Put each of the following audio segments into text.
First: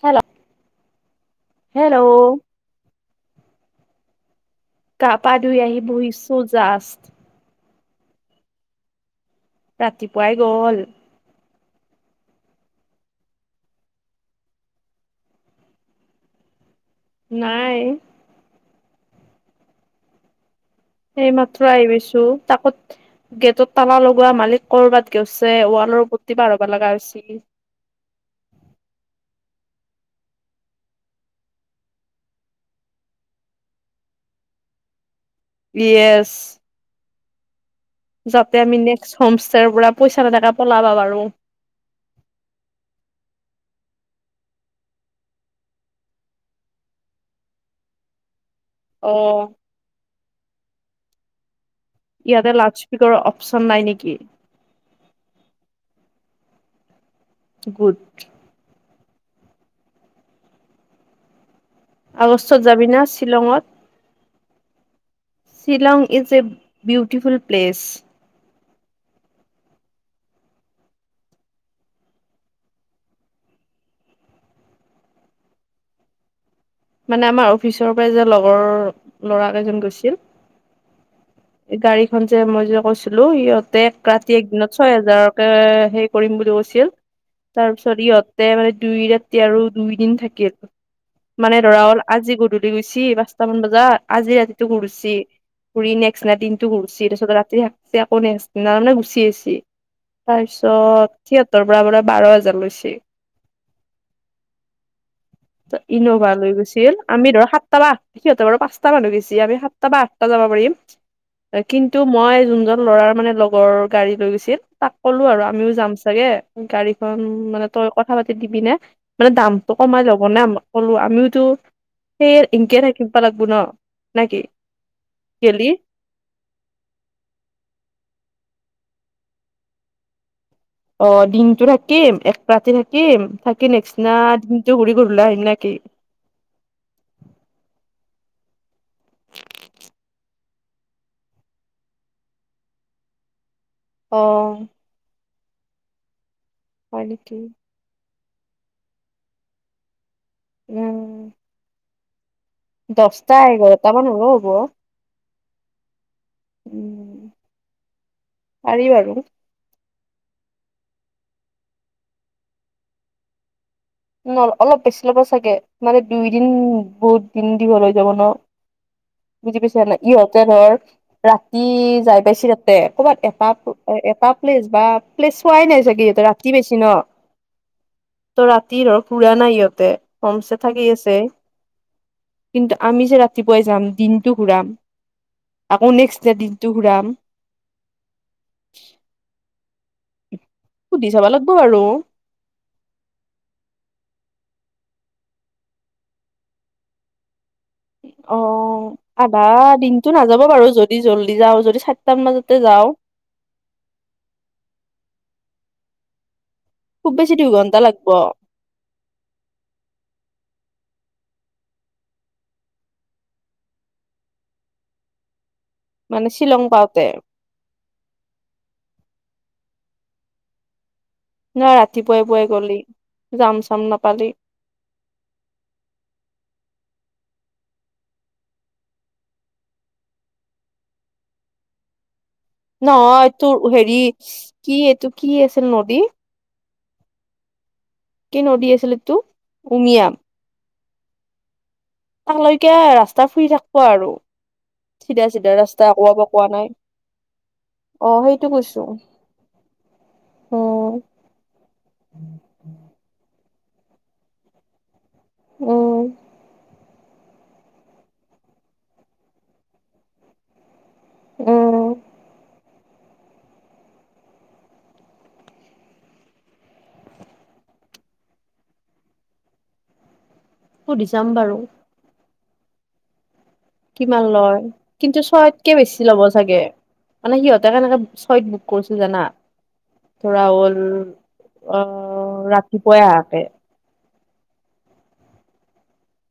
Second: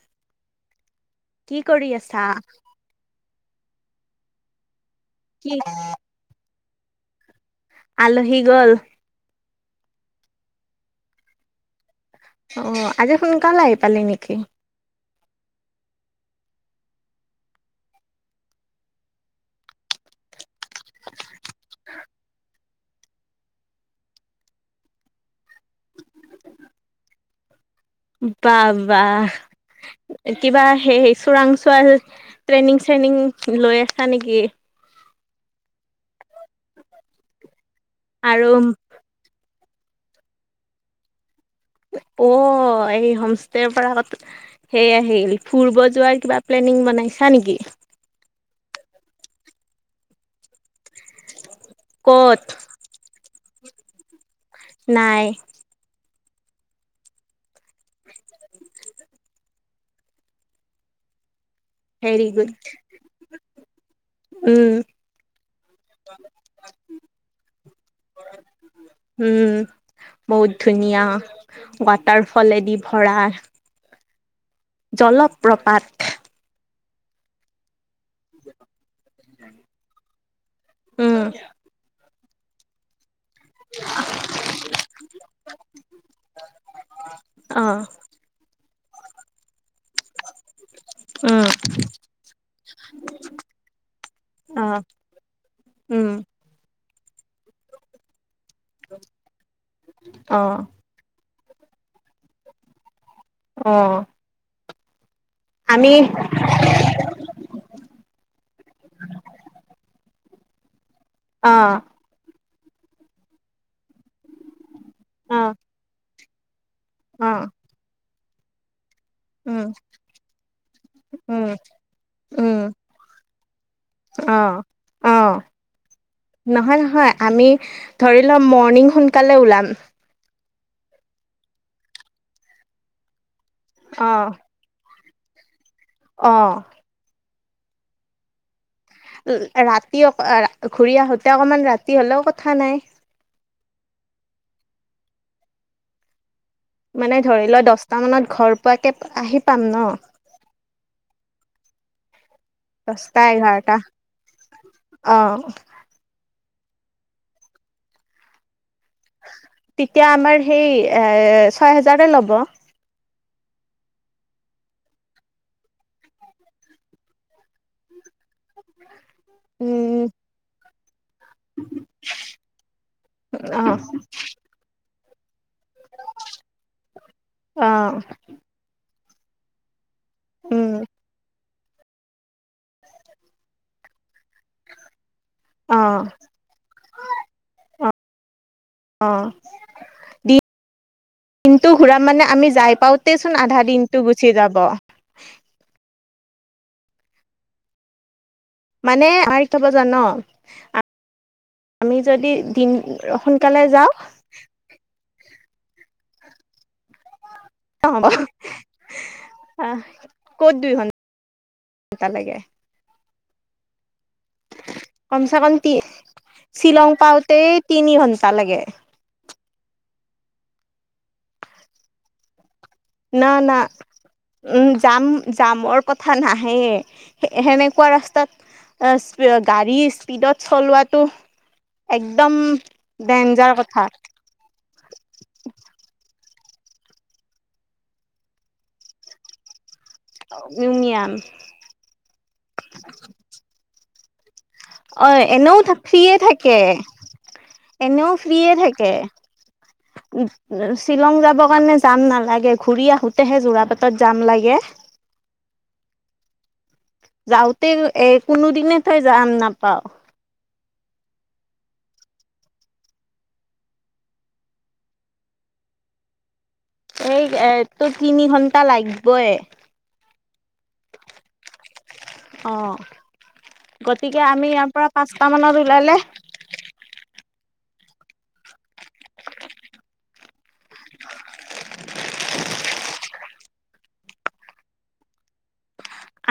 খেলা কি কৰি আছা? গা পা কি ধুই আহি বহিছোঁ জাষ্ট। আলহী গল? ৰাতিপুৱাই গ'ল। অ', আজি সোনকালে আহি পালি নেকি? নাই। সেইমাত্ৰ আহি পাইছো তাকত গেটত তালা লগোৱা মালিক কৰবাত গৈছে ৱালৰ প্ৰতি পাৰ হব লগা হৈছি- বাহ বাহ। কিবা সেই চোৰাংচোৱা ট্ৰেইনিং চ্ৰেইনিং লৈ আছা নেকি? য়েছ। আৰু যাতে আমি নেক্স হোম ষ্টেৰ পৰা পইচা নথাকে পলাবা পাৰু। অ এই হোমষ্টেৰ পৰা আগত। সেয়াহিল ফুৰিব যোৱাৰ কিবা প্লেনিং বনাইছা নেকি? অ। ক'ত? ইয়াতে লাাজপিকৰ অপশচন নাই নেকি? নাই। গুড। ভেৰি গুড আগষ্টত যাবি না শ্বিলঙত। উম Shillong is a beautiful place. উম। বহুত ধুনীয়া ৱাটাৰ ফলেদি ভৰা। জলপ প্ৰপাত। মানে আমাৰ অ- পিছৰ পৰা যে লগৰ ল'ৰা কেইজন গৈছিল উম গাড়ী এখন যে মই যে কৈছিলো সিহঁত ট্ৰেক ৰ্কাতি এক দিনত ছয় হেজাৰকে হেৰি কৰিম বুলি কৈছিল, তাৰ অ' পিছত ইহঁত তে মানে দুই ৰাতি আৰু দুই দিন থাকিল। উম মানে ধৰা হ'ল আজি গধূলি গৈছি পাঁচটামান বজাত আজি ৰাতিটো অ' ঘূৰছি। ঘূৰি উম নেক্স না দিনটো ঘূৰছি তাৰপিত ৰাতি থাকছি আকৌ নেক্স- নামানে গুচি এচি অ' তাৰপিছত থিয়েটাৰৰ পৰা বাৰ হাজাৰ লৈছে। অ। ত আমি ইনো লৈ গৈছিল আমি ধৰ সাতটা বা আ, সিহঁতে বাৰু পাঁচটা মানুহ গৈছে আমি সাতটা বা আঠটা যাব পাৰিম। অ', কিন্তু মই যোনজন ল'ৰাৰ মানে লগৰ গাড়ী লৈ গৈছিল। তাক কলো আৰু অ', আমিও যাম চাগে গাড়ীখন অ', মানে তই কথা পাতি দিবি নে। মানে উম, দামতটো কমাই ল'ব না, কলো আমিওতো উম, সেই এনকে থাকিব লাগিবো ন। নাকি অহ অহ। গেলি নহয় নহয় আমি ধৰি লম মৰ্ণিং সোনকালে ওলাম। অ দিনটো থাকিম এক ৰাতি থাকিম থাকি নেক্স দিনা অ', টো ঘুৰি কৈ পেলাই ওলাই আহিম নে কি? অ। ৰাতি অক ঘূৰি আহোঁতে অকণমান ৰাতি হ'লেও কথা নাই। অ। হয় মানে নেকি ধৰি লোৱা দছটা মানত ঘৰ পোৱাকে আহি পাম ন। উম। দছটা এঘাৰটা মান হ'লো হ'ব। অ। উম পাৰি বাৰু। তেতিয়া আমাৰ সেই এ ছয় হেজাৰে ল'ব। ন অলপ বেছি ল'ব চাগে মানে দুইদিন বহুত দিন দীঘল হৈ যাব ন। বুজি পাইছা নাই উম, ইহঁতে ধৰ ৰাতি যাই পাইছ তাতে ক'বাত এটা অ', এটা প্লেচ বা লে চোৱাই নাই চাগে ইহঁতে ৰাতি বেছি ন, অ', ত ৰাতি ধৰক পুৰা নাই ইহঁতে। ফমচে উম, থাকি আছে। কিন্তু আমি যে ৰাতিপুৱাই যাম দিনটো ঘূৰাম আকৌ অ', নেক্স তে দিন টো ঘুৰাম। অ, দিন সুধি চাব - লাগিব দিনটো বাৰু ঘূৰা মানে আমি যাই পাও তেচোন আধা দিনটো গুচি যাব। অ মানে আই আধা থব জান দিনটো নাযাব বাৰু যদি জল্দি যাওঁ আমি চাৰিটাৰ যদি মাজতে দিন যাওঁ সোনকালে যাও। খুব বেছি দুই ঘণ্টা অ, হব আহ ক'ত দুই ঘন ঘণ্টা লাগে। কম চে কম তি মানে শ্বিলং পাওঁতে পাওতে তিনি ঘন্টা লাগে। নহ ৰাতিপুৱাই পুৱাই গলি। না - যাম না। চাম নাপালি উম, জাম - জামৰ কথা নাহে সেনেকুৱা ৰাস্তাত। গাড়ী স্পীডত চলোৱাাতটো একদম নহ ডেঞ্জাৰ তোৰ কথা হেৰি কি এইটো কি আছিল নদী কি নদী আছিল তটো উমিয়াম। ইউনিয়ান। তাক লৈকে ৰাস্তা ফুৰি থাকিব আৰু। অ, চিধা চিধা এনেও ৰাস্তা একোৱা ফ্ৰিয়ে পকোৱা থাকে নাই অ এনেও সেইটো ফ্ৰিয়ে কৈছো থাকে। উম, উম শ্বিলং যাবৰ কাৰণে যাম নালাগে ঘূৰি আহোতেহে যোৰা পাটত যাম লাগে। উম, যাওতে এ কোনোদিনে তই যাম নাপাও। উম, এই এ তটো তিনি ঘন্টা লাগিবই। সুধি চাম বাৰু। অ, গতিকে কিমান আমি ইয়াৰ পৰা পাচটা মানত ওলালে ছাগে মানে সিহঁতে কেনেকে চইত বুক কৰিছিল জানা। ধৰা হ'ল অ, ৰাতিপুৱাই আহাকে।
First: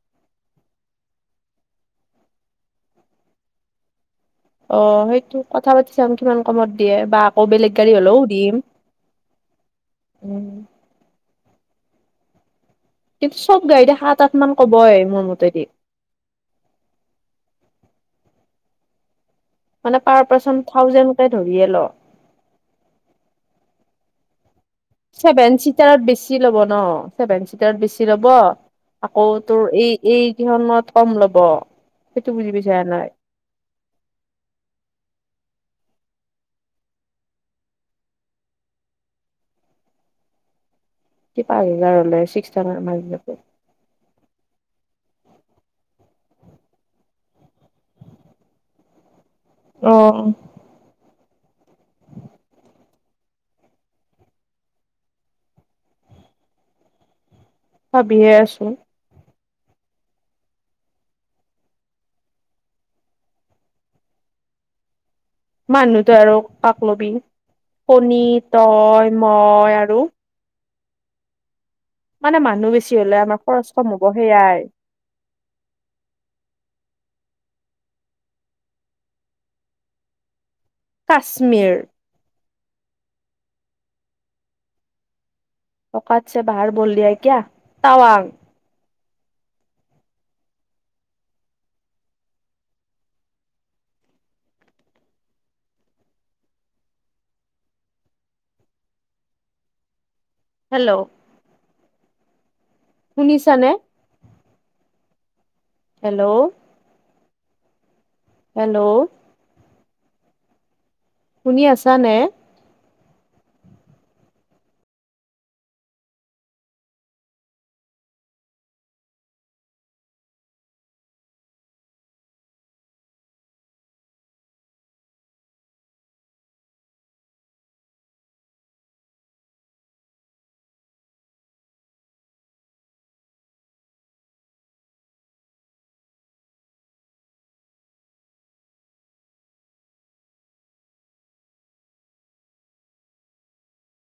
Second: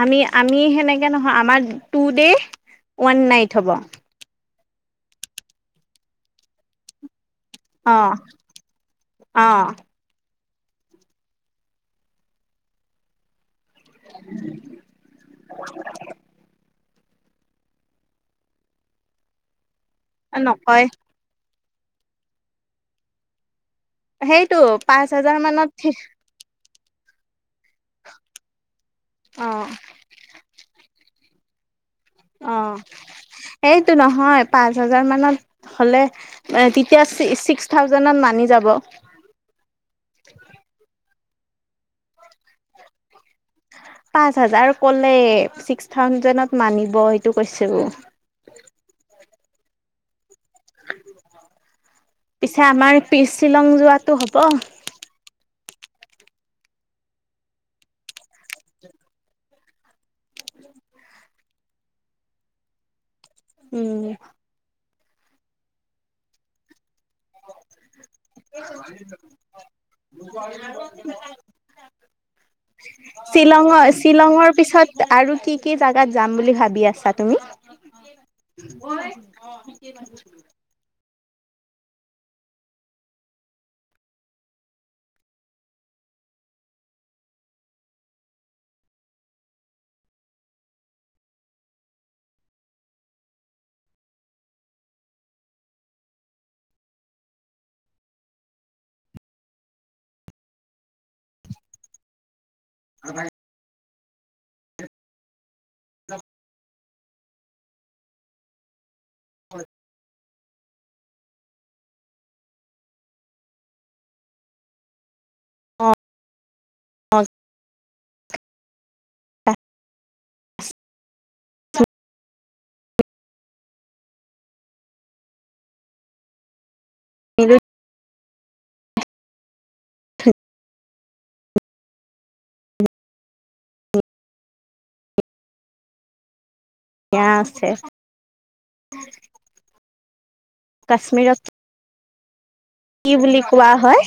আমি - আমি সেনেকে নহয় আমাৰ টু ডে ওৱান নাইট হ'ব। অ, সেইটো কথা পাতি চাম কিমান কামত দিয়ে বা অ, বেলেগ গাড়ী অ হ'লেও দিম অ উম, কিন্তু চব গাড়ী সাত আঠ মান কবই মোৰ মতেদি। মানে পাৰ পাৰ্চন নকয় থাউজেণ্ডে ধৰিয়ে ল। সেইটো পাঁচ হাজাৰ মানত দি ল'ব ন চেভেন চিটাৰত বেছি ল'ব আকৌ অ তোৰ এই এইকেইখনত কম ল'ব। সেইটো বুজি অ, পাইছা নাই এইটো নহয় পাঁচ হাজাৰ মানত হলে তেতিয়া ছিক্স - ছিক্স থাউজেডত মানি যাব। কি পাঁচ হাজাৰ হলে চিক্স থাউজেণ্ডতত মানি যাব? পাঁচ হাজাৰ ক'লে ছিক্স থাউজেণ্ডত মানিব সেইটো কৈছো। অ', পিছে আমাৰ পি শ্বিলং যোৱাতটো হব। ভাবিয়ে আছো। উম, মানুহটো আৰু কাকলবি কণী তই মই আৰু? মানে মানুহ বেছি হলে আমাৰ খৰচ কম শ্বিলঙৰ - হ'ব শ্বিলঙৰ সেয়াই পিছত আৰু কি - কি জোগাত যাম বুলি ভাবি আছা তুমি? [unintelligible] কাশ্মীৰ। অকাত চে বাহাৰ বল দিয়াই কিয়া টাৱাং। হেল্ল', শুনিছা নে? হেল্ল', হেল্ল', হয়। শুনি আছা নে? হয়। [unintelligible] [unintelligible] সেয়া আছে কাশ্মীৰত কি বুলি কোৱা হয়?